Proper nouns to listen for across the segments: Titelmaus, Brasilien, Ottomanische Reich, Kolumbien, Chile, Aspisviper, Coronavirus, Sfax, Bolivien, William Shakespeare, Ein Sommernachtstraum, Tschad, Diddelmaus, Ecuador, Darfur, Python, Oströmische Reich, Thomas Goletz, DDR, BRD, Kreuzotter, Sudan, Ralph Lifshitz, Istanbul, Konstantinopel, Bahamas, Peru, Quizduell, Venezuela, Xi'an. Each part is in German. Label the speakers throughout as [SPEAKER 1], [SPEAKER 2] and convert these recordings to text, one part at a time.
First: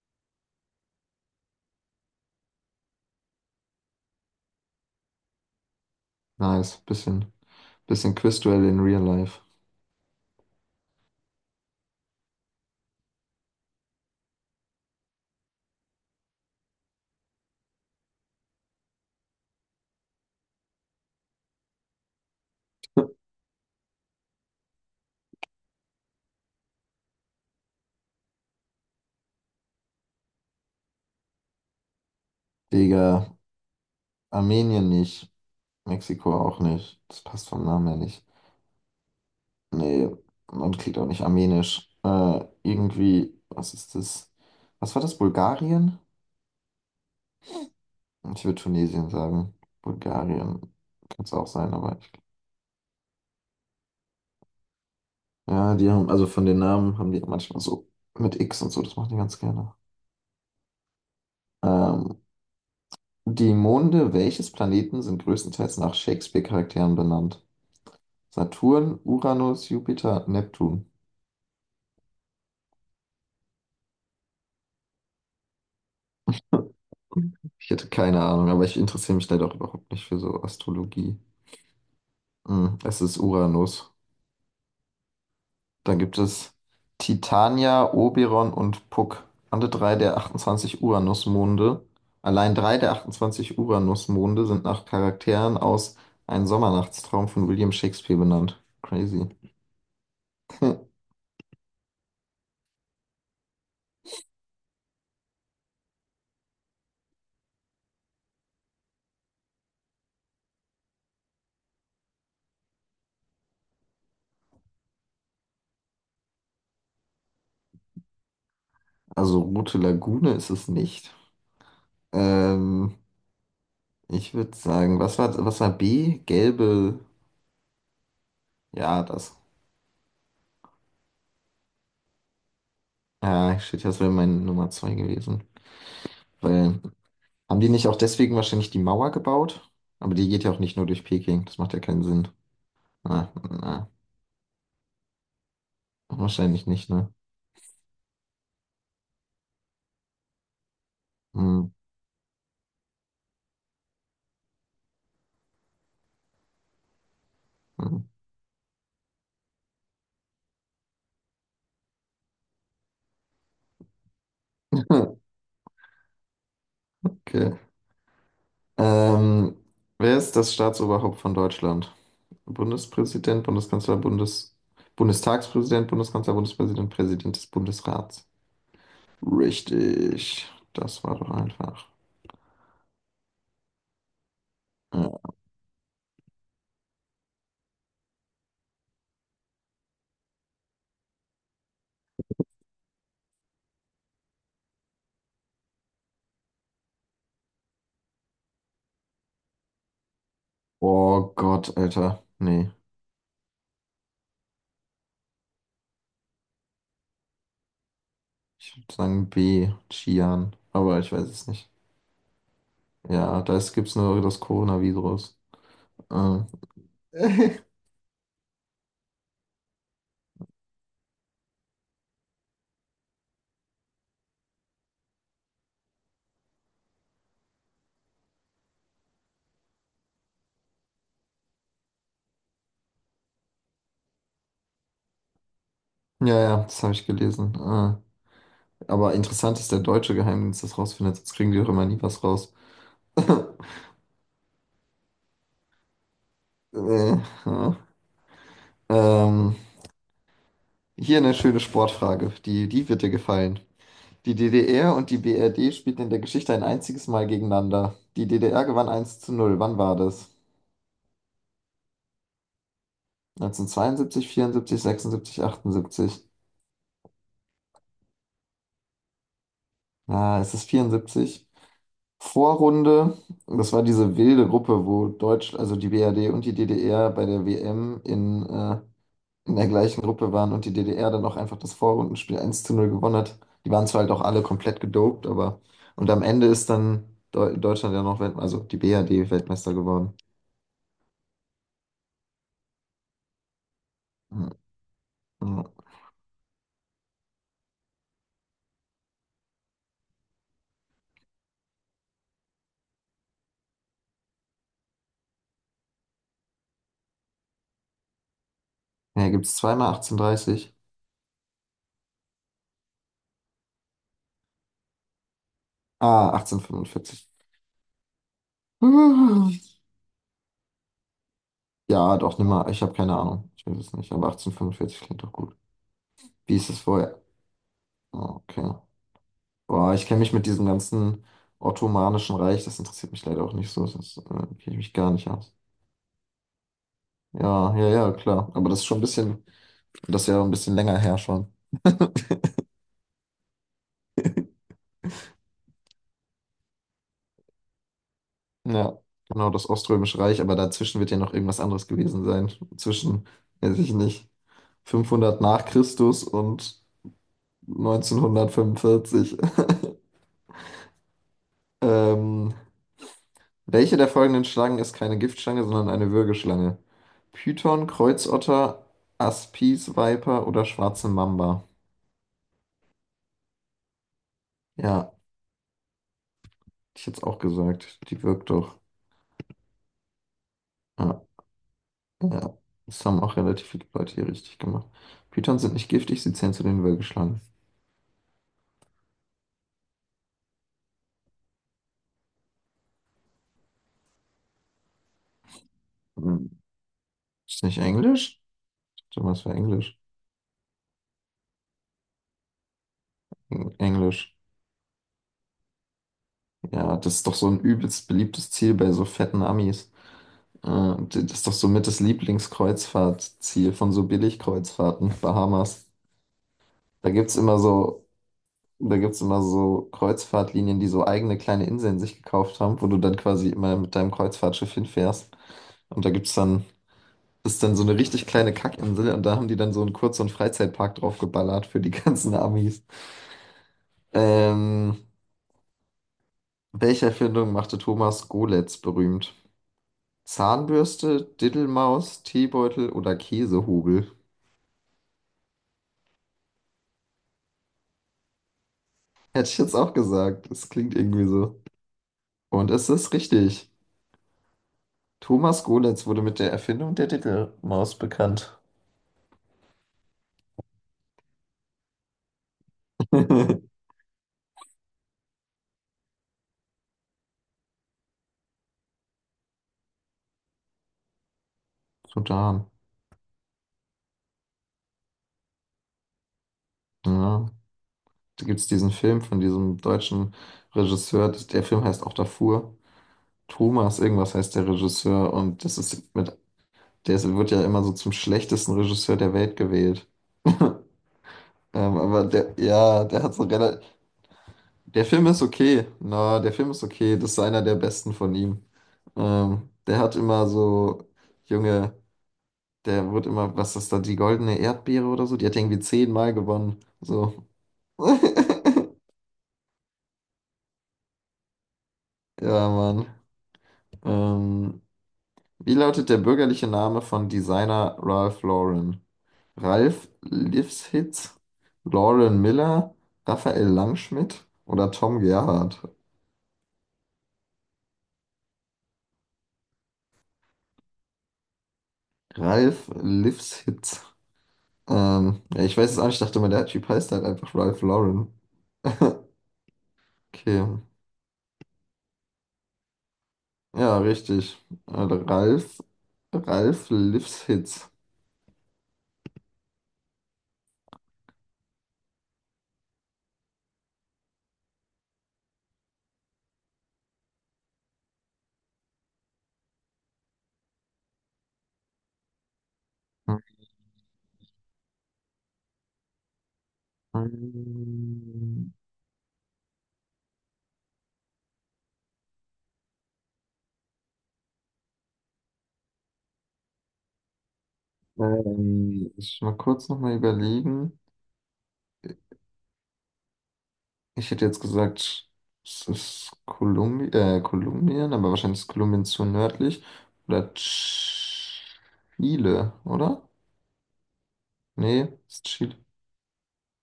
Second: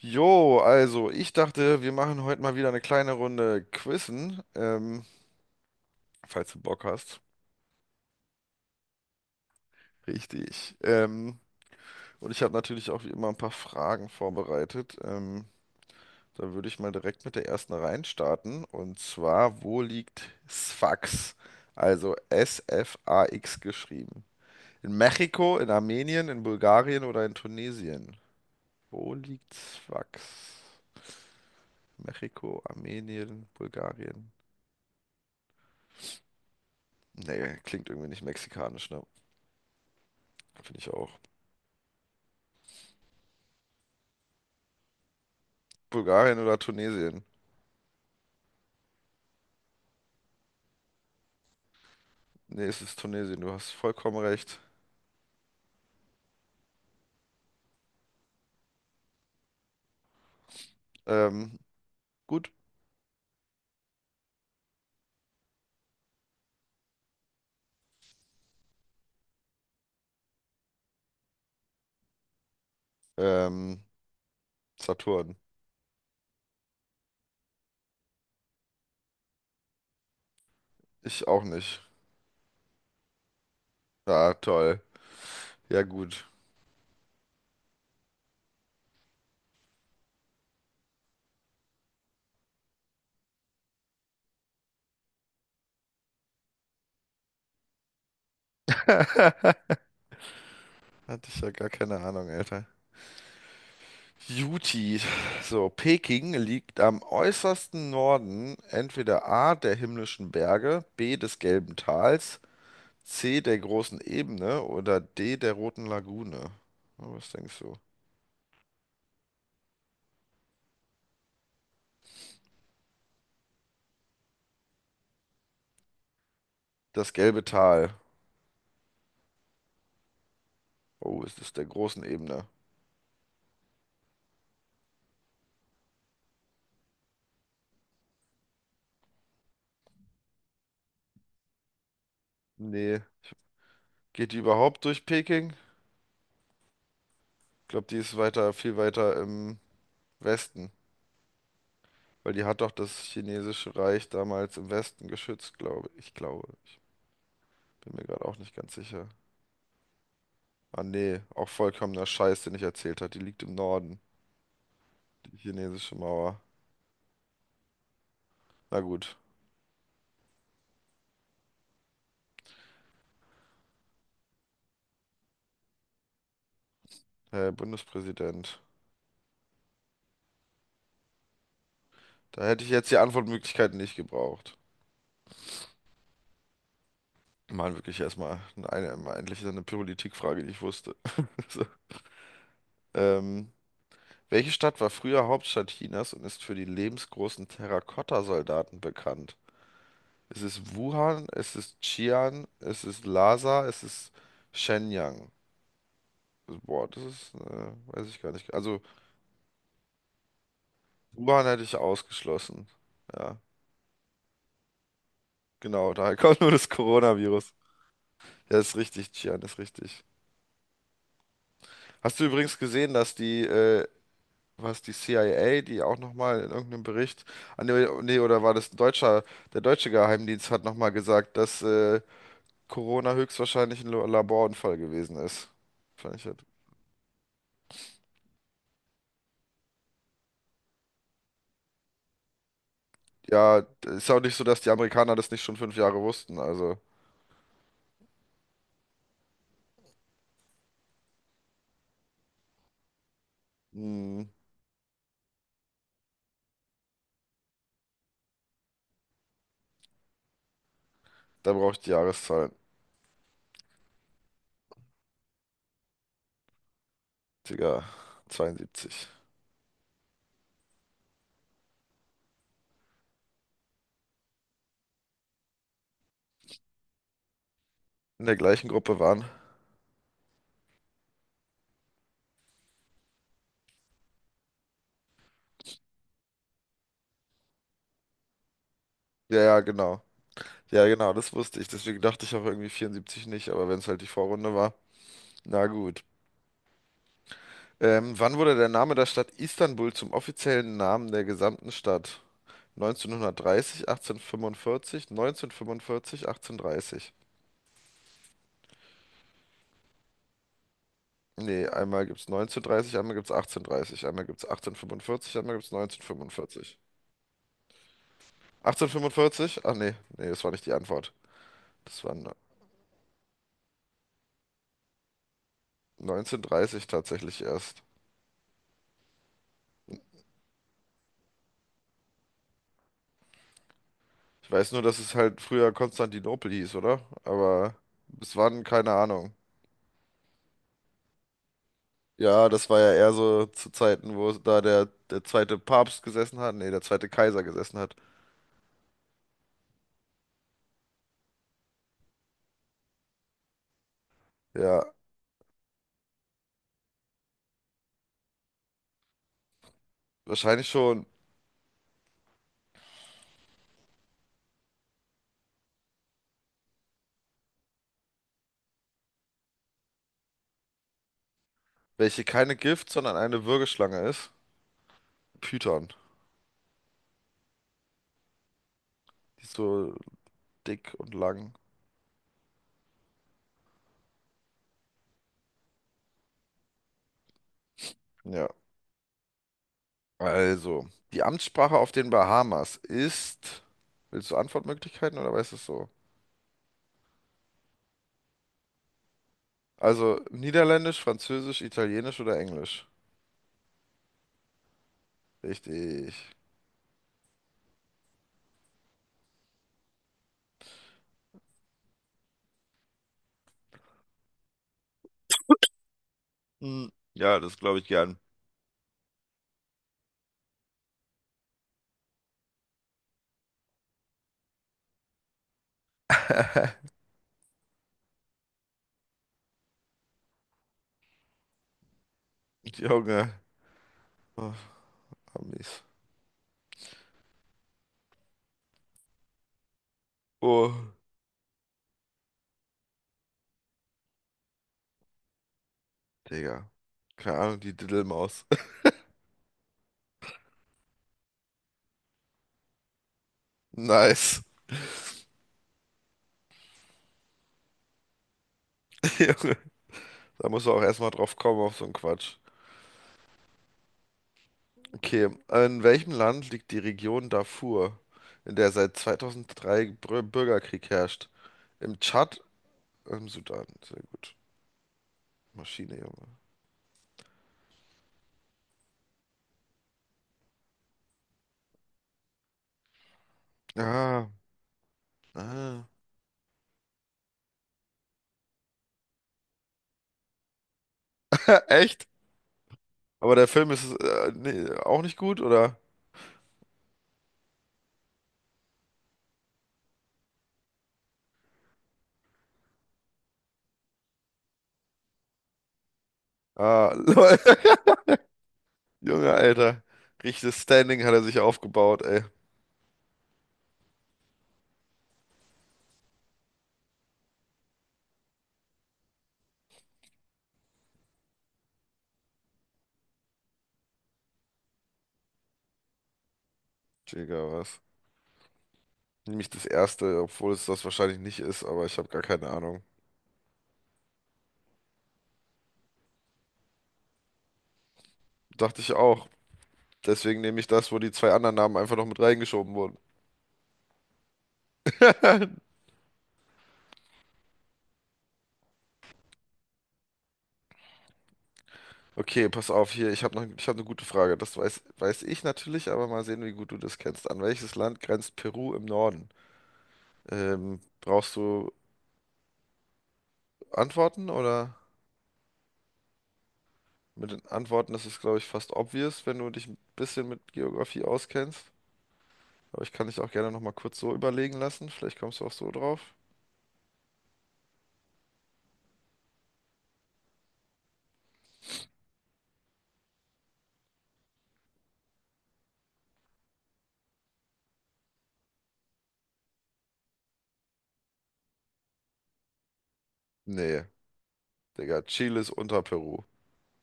[SPEAKER 1] Jo, also ich dachte, wir machen heute mal wieder eine kleine Runde Quizzen, falls du
[SPEAKER 2] Nice.
[SPEAKER 1] Bock hast.
[SPEAKER 2] Bisschen Quizduell in Real Life.
[SPEAKER 1] Richtig. Und ich habe natürlich auch wie immer ein paar Fragen vorbereitet. Da würde ich mal direkt mit der ersten reinstarten. Und zwar, wo liegt Sfax? Also S-F-A-X geschrieben. In Mexiko, in Armenien, in Bulgarien oder in Tunesien? Wo liegt Sfax? Mexiko,
[SPEAKER 2] Digga,
[SPEAKER 1] Armenien, Bulgarien.
[SPEAKER 2] Armenien nicht. Mexiko auch nicht. Das passt
[SPEAKER 1] Nee,
[SPEAKER 2] vom Namen
[SPEAKER 1] klingt
[SPEAKER 2] her
[SPEAKER 1] irgendwie nicht
[SPEAKER 2] nicht.
[SPEAKER 1] mexikanisch, ne?
[SPEAKER 2] Nee, man
[SPEAKER 1] Finde ich
[SPEAKER 2] klingt auch
[SPEAKER 1] auch.
[SPEAKER 2] nicht armenisch. Irgendwie, was ist das? Was war das? Bulgarien?
[SPEAKER 1] Bulgarien oder Tunesien?
[SPEAKER 2] Ich würde Tunesien sagen. Bulgarien kann es auch sein, aber ich,
[SPEAKER 1] Nee, es ist Tunesien, du hast vollkommen recht.
[SPEAKER 2] ja, die haben, also von den Namen haben die manchmal so mit X und so, das machen die ganz gerne.
[SPEAKER 1] Ähm,
[SPEAKER 2] Ähm,
[SPEAKER 1] gut.
[SPEAKER 2] Die Monde welches Planeten sind größtenteils nach Shakespeare-Charakteren benannt? Saturn, Uranus, Jupiter, Neptun.
[SPEAKER 1] Ähm, Saturn.
[SPEAKER 2] Ich hätte keine Ahnung, aber ich interessiere mich leider auch überhaupt nicht für so Astrologie.
[SPEAKER 1] Ich auch nicht.
[SPEAKER 2] Hm, es ist Uranus.
[SPEAKER 1] Ah, toll. Ja,
[SPEAKER 2] Dann gibt
[SPEAKER 1] gut.
[SPEAKER 2] es Titania, Oberon und Puck. Alle drei der 28 Uranusmonde. Allein drei der 28 Uranusmonde sind nach Charakteren aus Ein Sommernachtstraum von William Shakespeare benannt. Crazy.
[SPEAKER 1] Hatte ich ja gar keine Ahnung, Alter. Juti. So, Peking liegt am äußersten Norden entweder A der himmlischen Berge, B des Gelben Tals, C der großen Ebene oder D der Roten Lagune. Na, was denkst du?
[SPEAKER 2] Also Rote Lagune ist es nicht. Ähm, Ich würde sagen, was war B? Gelbe.
[SPEAKER 1] Das gelbe Tal.
[SPEAKER 2] Ja, das.
[SPEAKER 1] Oh, ist das der großen Ebene?
[SPEAKER 2] Ja, shit, das wäre meine Nummer 2 gewesen. Weil, haben die nicht auch deswegen wahrscheinlich die Mauer gebaut? Aber die geht ja auch nicht nur durch Peking. Das macht ja keinen Sinn.
[SPEAKER 1] Nee.
[SPEAKER 2] Na, na,
[SPEAKER 1] Geht die überhaupt durch Peking?
[SPEAKER 2] wahrscheinlich nicht, ne?
[SPEAKER 1] Ich glaube, die ist weiter, viel weiter im Westen.
[SPEAKER 2] Hm,
[SPEAKER 1] Weil die hat doch das chinesische Reich damals im Westen geschützt, glaube ich. Ich glaube. Ich bin
[SPEAKER 2] hm.
[SPEAKER 1] mir gerade auch nicht ganz sicher. Ah, nee. Auch vollkommener Scheiß, den ich erzählt habe. Die liegt im Norden. Die chinesische Mauer.
[SPEAKER 2] Okay.
[SPEAKER 1] Na gut.
[SPEAKER 2] Ähm, Wer ist das Staatsoberhaupt von Deutschland? Bundespräsident, Bundeskanzler, Bundestagspräsident, Bundeskanzler, Bundespräsident, Präsident des
[SPEAKER 1] Herr
[SPEAKER 2] Bundesrats.
[SPEAKER 1] Bundespräsident.
[SPEAKER 2] Richtig. Das war doch einfach.
[SPEAKER 1] Da hätte ich jetzt die Antwortmöglichkeiten nicht gebraucht.
[SPEAKER 2] Äh,
[SPEAKER 1] Mann, wirklich erstmal eine, endlich so eine Politikfrage, die ich wusste. So. Ähm. Welche Stadt war früher Hauptstadt Chinas und ist für die lebensgroßen Terrakotta-Soldaten bekannt? Es ist Wuhan,
[SPEAKER 2] Oh
[SPEAKER 1] es ist
[SPEAKER 2] Gott, Alter.
[SPEAKER 1] Xi'an,
[SPEAKER 2] Nee,
[SPEAKER 1] es ist Shenyang? Boah, das ist, weiß ich gar nicht.
[SPEAKER 2] ich
[SPEAKER 1] Also
[SPEAKER 2] würde sagen B, Xi'an. Aber ich weiß
[SPEAKER 1] Wuhan
[SPEAKER 2] es
[SPEAKER 1] hätte
[SPEAKER 2] nicht.
[SPEAKER 1] ich ausgeschlossen. Ja,
[SPEAKER 2] Ja, da gibt es nur das Coronavirus.
[SPEAKER 1] genau, daher kommt
[SPEAKER 2] Äh.
[SPEAKER 1] nur das Coronavirus. Ja, ist richtig, Xi'an ist richtig. Hast du übrigens gesehen, dass die, was die CIA, die auch nochmal in irgendeinem Bericht, ah, nee, nee, oder war das ein deutscher, der deutsche Geheimdienst hat nochmal gesagt, dass Corona höchstwahrscheinlich ein Laborunfall gewesen ist. Fand ich
[SPEAKER 2] Ja,
[SPEAKER 1] halt.
[SPEAKER 2] ja, das habe ich gelesen. Aber interessant ist, der deutsche Geheimdienst das rausfindet, sonst kriegen die doch immer nie was raus.
[SPEAKER 1] Ja, ist auch nicht so, dass die Amerikaner das nicht schon fünf Jahre wussten. Also,
[SPEAKER 2] Äh, ja. Ähm, Hier eine schöne Sportfrage, die wird dir gefallen.
[SPEAKER 1] hm,
[SPEAKER 2] Die DDR und die BRD spielten in der Geschichte ein einziges Mal gegeneinander. Die DDR gewann eins zu null. Wann war das?
[SPEAKER 1] da brauche ich die Jahreszahlen.
[SPEAKER 2] 1972, 74, 76, 78.
[SPEAKER 1] Digga, 72.
[SPEAKER 2] Ja, es ist 74. Vorrunde, das war diese wilde Gruppe, wo Deutsch, also die BRD und die DDR bei der WM
[SPEAKER 1] In der gleichen Gruppe waren.
[SPEAKER 2] in der gleichen Gruppe waren und die DDR dann auch einfach das Vorrundenspiel 1 zu 0 gewonnen hat. Die waren zwar halt auch alle komplett gedopt, aber und am Ende ist dann Deutschland ja noch Weltmeister, also die BRD
[SPEAKER 1] Ja, ja,
[SPEAKER 2] Weltmeister
[SPEAKER 1] genau.
[SPEAKER 2] geworden.
[SPEAKER 1] Ja, genau, das wusste ich. Deswegen dachte ich auch irgendwie 74 nicht, aber wenn es halt die Vorrunde war. Na gut. Wann wurde der Name der Stadt Istanbul zum offiziellen Namen der gesamten Stadt? 1930, 1845, 1945, 1830.
[SPEAKER 2] Ja, gibt es zweimal 1830?
[SPEAKER 1] Nee, einmal gibt's 1930, einmal gibt's 1830, einmal gibt's 1845, einmal gibt's
[SPEAKER 2] Ah,
[SPEAKER 1] 1945.
[SPEAKER 2] 1845.
[SPEAKER 1] 1845? Ach nee, nee, das war nicht die Antwort. Das war
[SPEAKER 2] Ja, doch, nimm mal. Ich habe keine Ahnung. Ich weiß es nicht. Aber 1845 klingt doch gut. Wie ist es
[SPEAKER 1] 1930
[SPEAKER 2] vorher?
[SPEAKER 1] tatsächlich erst.
[SPEAKER 2] Ah, okay. Boah, ich kenne mich mit diesem ganzen Ottomanischen Reich, das interessiert mich leider auch nicht so. Das kenne
[SPEAKER 1] Ich weiß
[SPEAKER 2] ich
[SPEAKER 1] nur,
[SPEAKER 2] mich
[SPEAKER 1] dass
[SPEAKER 2] gar
[SPEAKER 1] es
[SPEAKER 2] nicht
[SPEAKER 1] halt
[SPEAKER 2] aus.
[SPEAKER 1] früher Konstantinopel hieß, oder? Aber
[SPEAKER 2] Ja, ja, ja,
[SPEAKER 1] bis
[SPEAKER 2] klar.
[SPEAKER 1] wann,
[SPEAKER 2] Aber das ist
[SPEAKER 1] keine
[SPEAKER 2] schon ein
[SPEAKER 1] Ahnung.
[SPEAKER 2] bisschen, das ist ja ein bisschen länger her schon.
[SPEAKER 1] Ja, das war ja eher so zu Zeiten, wo da der zweite Papst gesessen hat, nee, der zweite Kaiser gesessen hat.
[SPEAKER 2] Ja, genau, das Oströmische Reich, aber dazwischen wird ja noch irgendwas anderes gewesen sein. Zwischen, weiß ich nicht,
[SPEAKER 1] Ja,
[SPEAKER 2] 500 nach Christus und 1945.
[SPEAKER 1] wahrscheinlich schon,
[SPEAKER 2] Ähm, welche der folgenden Schlangen ist keine Giftschlange, sondern eine Würgeschlange? Python, Kreuzotter, Aspisviper oder schwarze Mamba?
[SPEAKER 1] welche keine Gift, sondern eine Würgeschlange ist.
[SPEAKER 2] Ja,
[SPEAKER 1] Python.
[SPEAKER 2] hätte ich jetzt auch gesagt. Die wirkt doch.
[SPEAKER 1] Die ist so dick und
[SPEAKER 2] Ja,
[SPEAKER 1] lang.
[SPEAKER 2] ja. Das haben auch relativ viele Leute hier richtig gemacht. Pythons sind nicht giftig, sie zählen zu den Würgeschlangen.
[SPEAKER 1] Ja. Also, die Amtssprache auf den Bahamas ist. Willst du Antwortmöglichkeiten oder weißt du es so?
[SPEAKER 2] Hm. Ist nicht Englisch? Warte mal, es war Englisch.
[SPEAKER 1] Also, Niederländisch, Französisch, Italienisch oder Englisch?
[SPEAKER 2] Englisch.
[SPEAKER 1] Richtig.
[SPEAKER 2] Ja, das ist doch so ein übelst beliebtes Ziel bei so fetten Amis. Das ist doch so mit das Lieblingskreuzfahrtziel von so Billigkreuzfahrten, Bahamas.
[SPEAKER 1] Hm,
[SPEAKER 2] Da gibt's
[SPEAKER 1] ja, das
[SPEAKER 2] immer
[SPEAKER 1] glaube ich
[SPEAKER 2] so,
[SPEAKER 1] gern.
[SPEAKER 2] da gibt's immer so Kreuzfahrtlinien, die so eigene kleine Inseln sich gekauft haben, wo du dann quasi immer mit deinem Kreuzfahrtschiff hinfährst. Und da gibt's dann, ist dann so eine richtig kleine Kackinsel und da haben die dann so einen Kurz- und Freizeitpark draufgeballert für die ganzen Amis.
[SPEAKER 1] Junge. Oh,
[SPEAKER 2] Ähm,
[SPEAKER 1] Amis.
[SPEAKER 2] welche Erfindung machte Thomas Goletz berühmt?
[SPEAKER 1] Oh,
[SPEAKER 2] Zahnbürste, Diddelmaus, Teebeutel oder Käsehobel?
[SPEAKER 1] Digga. Keine Ahnung, die Diddelmaus.
[SPEAKER 2] Hätte ich jetzt auch gesagt. Das klingt irgendwie so. Und es ist richtig.
[SPEAKER 1] Nice.
[SPEAKER 2] Thomas Golitz wurde mit der Erfindung der Titelmaus bekannt.
[SPEAKER 1] Junge. Da musst du auch erstmal drauf kommen auf so einen Quatsch. Okay, in welchem Land liegt die Region Darfur, in der seit 2003 Bürgerkrieg herrscht? Im Tschad,
[SPEAKER 2] Sudan.
[SPEAKER 1] im Sudan, sehr gut. Maschine, Junge.
[SPEAKER 2] Ja. Da gibt es diesen Film von diesem deutschen Regisseur. Der Film heißt auch Darfur. Thomas,
[SPEAKER 1] Ah,
[SPEAKER 2] irgendwas heißt der Regisseur. Und das
[SPEAKER 1] ah.
[SPEAKER 2] ist mit, wird ja immer so zum schlechtesten Regisseur der Welt gewählt.
[SPEAKER 1] Echt?
[SPEAKER 2] Aber der, ja, der hat
[SPEAKER 1] Aber
[SPEAKER 2] so
[SPEAKER 1] der Film
[SPEAKER 2] relativ.
[SPEAKER 1] ist nee, auch
[SPEAKER 2] Der
[SPEAKER 1] nicht
[SPEAKER 2] Film
[SPEAKER 1] gut,
[SPEAKER 2] ist
[SPEAKER 1] oder?
[SPEAKER 2] okay. Na, der Film ist okay. Das ist einer der besten von ihm. Der hat immer so junge. Der wurde immer, was ist das da, die goldene Erdbeere oder so? Die hat irgendwie 10-mal gewonnen.
[SPEAKER 1] Ah, lol.
[SPEAKER 2] So.
[SPEAKER 1] Junge, Alter. Richtiges Standing hat er sich aufgebaut, ey.
[SPEAKER 2] Ja, Mann. Ähm, wie lautet der bürgerliche Name von Designer Ralph Lauren? Ralph Lifshitz, Lauren Miller, Raphael Langschmidt oder Tom Gerhardt?
[SPEAKER 1] Digga, was? Nämlich das erste, obwohl es das wahrscheinlich nicht ist, aber ich habe gar keine Ahnung.
[SPEAKER 2] Ralph Lifshitz. Ja, ich weiß es auch nicht, ich dachte mal, der Typ heißt halt einfach Ralph Lauren.
[SPEAKER 1] Dachte ich auch. Deswegen nehme ich
[SPEAKER 2] Okay.
[SPEAKER 1] das, wo die zwei anderen Namen einfach noch mit reingeschoben wurden.
[SPEAKER 2] Ja, richtig. Ralph, Ralph Lifshitz.
[SPEAKER 1] Okay, pass auf, hier, ich habe noch, ich hab eine gute Frage. Das weiß ich natürlich, aber mal sehen, wie gut du das kennst. An welches Land grenzt Peru im Norden? Brauchst du Antworten oder? Mit den Antworten ist es, glaube ich, fast
[SPEAKER 2] Ähm,
[SPEAKER 1] obvious, wenn du dich ein bisschen mit Geografie auskennst. Aber ich kann dich auch gerne nochmal kurz so überlegen lassen. Vielleicht kommst du auch so drauf.
[SPEAKER 2] ich mal kurz nochmal überlegen. Ich hätte jetzt gesagt, es ist Kolumbien, aber wahrscheinlich ist Kolumbien zu nördlich. Oder Chile, oder?
[SPEAKER 1] Nee, Digga,
[SPEAKER 2] Nee,
[SPEAKER 1] Chile
[SPEAKER 2] ist
[SPEAKER 1] ist
[SPEAKER 2] Chile.
[SPEAKER 1] unter Peru.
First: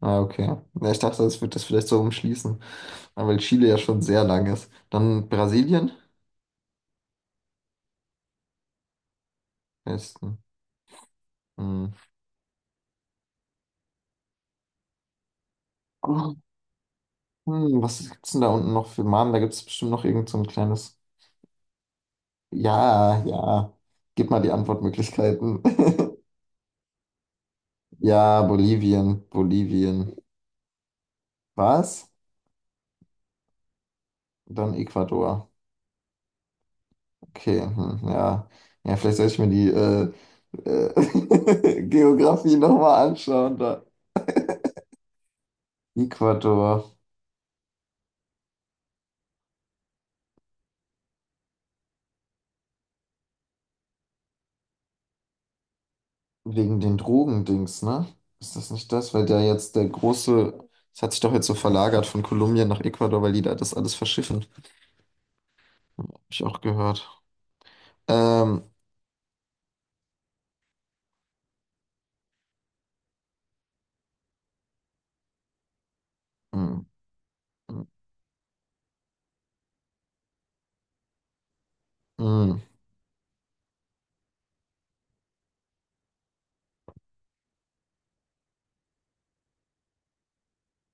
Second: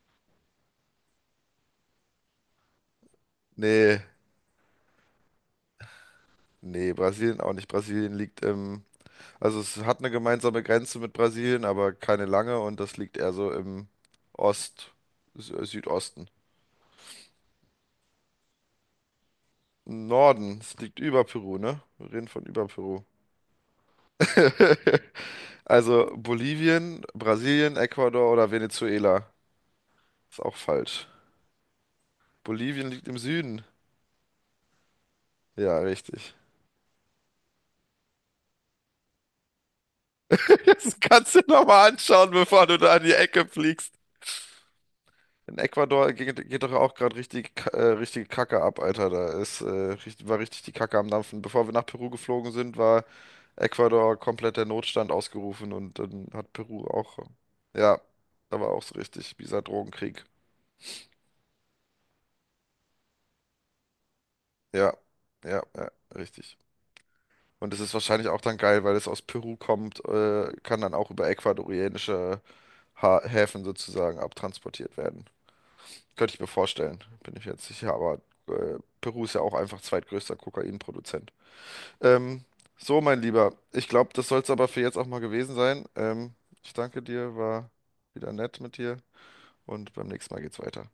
[SPEAKER 2] Ah, okay. Ja, ich dachte, das wird das vielleicht so umschließen, ah, weil Chile ja schon
[SPEAKER 1] Nee,
[SPEAKER 2] sehr lang ist. Dann Brasilien?
[SPEAKER 1] nee, Brasilien auch nicht. Brasilien liegt im, also es hat eine
[SPEAKER 2] Westen.
[SPEAKER 1] gemeinsame Grenze mit Brasilien, aber
[SPEAKER 2] Hm.
[SPEAKER 1] keine lange und das liegt eher so im Ost, Südosten.
[SPEAKER 2] Hm, was gibt's denn da unten noch für Namen? Da gibt es bestimmt noch irgend so ein
[SPEAKER 1] Norden, es
[SPEAKER 2] kleines.
[SPEAKER 1] liegt über Peru, ne? Wir reden von über Peru.
[SPEAKER 2] Ja, ja. Gib mal die Antwortmöglichkeiten.
[SPEAKER 1] Also Bolivien, Brasilien, Ecuador
[SPEAKER 2] Ja,
[SPEAKER 1] oder
[SPEAKER 2] Bolivien,
[SPEAKER 1] Venezuela.
[SPEAKER 2] Bolivien.
[SPEAKER 1] Ist auch falsch.
[SPEAKER 2] Was?
[SPEAKER 1] Bolivien liegt im Süden.
[SPEAKER 2] Dann Ecuador.
[SPEAKER 1] Ja, richtig.
[SPEAKER 2] Okay, hm, ja. Ja, vielleicht soll ich mir die
[SPEAKER 1] Das kannst du nochmal anschauen,
[SPEAKER 2] Geografie
[SPEAKER 1] bevor du da in
[SPEAKER 2] nochmal
[SPEAKER 1] die Ecke
[SPEAKER 2] anschauen. Da.
[SPEAKER 1] fliegst. In Ecuador geht doch auch
[SPEAKER 2] Ecuador,
[SPEAKER 1] gerade richtig, richtige Kacke ab, Alter. Da ist, richtig, war richtig die Kacke am Dampfen. Bevor wir nach Peru geflogen sind, war Ecuador komplett der Notstand ausgerufen und dann hat
[SPEAKER 2] wegen
[SPEAKER 1] Peru
[SPEAKER 2] den
[SPEAKER 1] auch.
[SPEAKER 2] Drogendings,
[SPEAKER 1] Ja,
[SPEAKER 2] ne? Ist
[SPEAKER 1] da war
[SPEAKER 2] das
[SPEAKER 1] auch
[SPEAKER 2] nicht
[SPEAKER 1] so
[SPEAKER 2] das? Weil
[SPEAKER 1] richtig,
[SPEAKER 2] der
[SPEAKER 1] dieser
[SPEAKER 2] jetzt der
[SPEAKER 1] Drogenkrieg.
[SPEAKER 2] große, es hat sich doch jetzt so verlagert von Kolumbien nach Ecuador, weil die da das alles verschiffen.
[SPEAKER 1] Ja, ja, ja,
[SPEAKER 2] Hab ich
[SPEAKER 1] richtig.
[SPEAKER 2] auch gehört.
[SPEAKER 1] Und das ist wahrscheinlich auch dann
[SPEAKER 2] Ähm,
[SPEAKER 1] geil, weil es aus Peru kommt, kann dann auch über ecuadorianische ha Häfen sozusagen abtransportiert werden. Könnte ich mir
[SPEAKER 2] mm,
[SPEAKER 1] vorstellen, bin ich jetzt
[SPEAKER 2] mm,
[SPEAKER 1] sicher, aber Peru ist ja auch einfach zweitgrößter Kokainproduzent. Ähm,
[SPEAKER 2] mm.
[SPEAKER 1] so, mein Lieber, ich glaube, das soll es aber für jetzt auch mal gewesen sein. Ich danke dir, war wieder nett mit dir und beim nächsten Mal geht's weiter.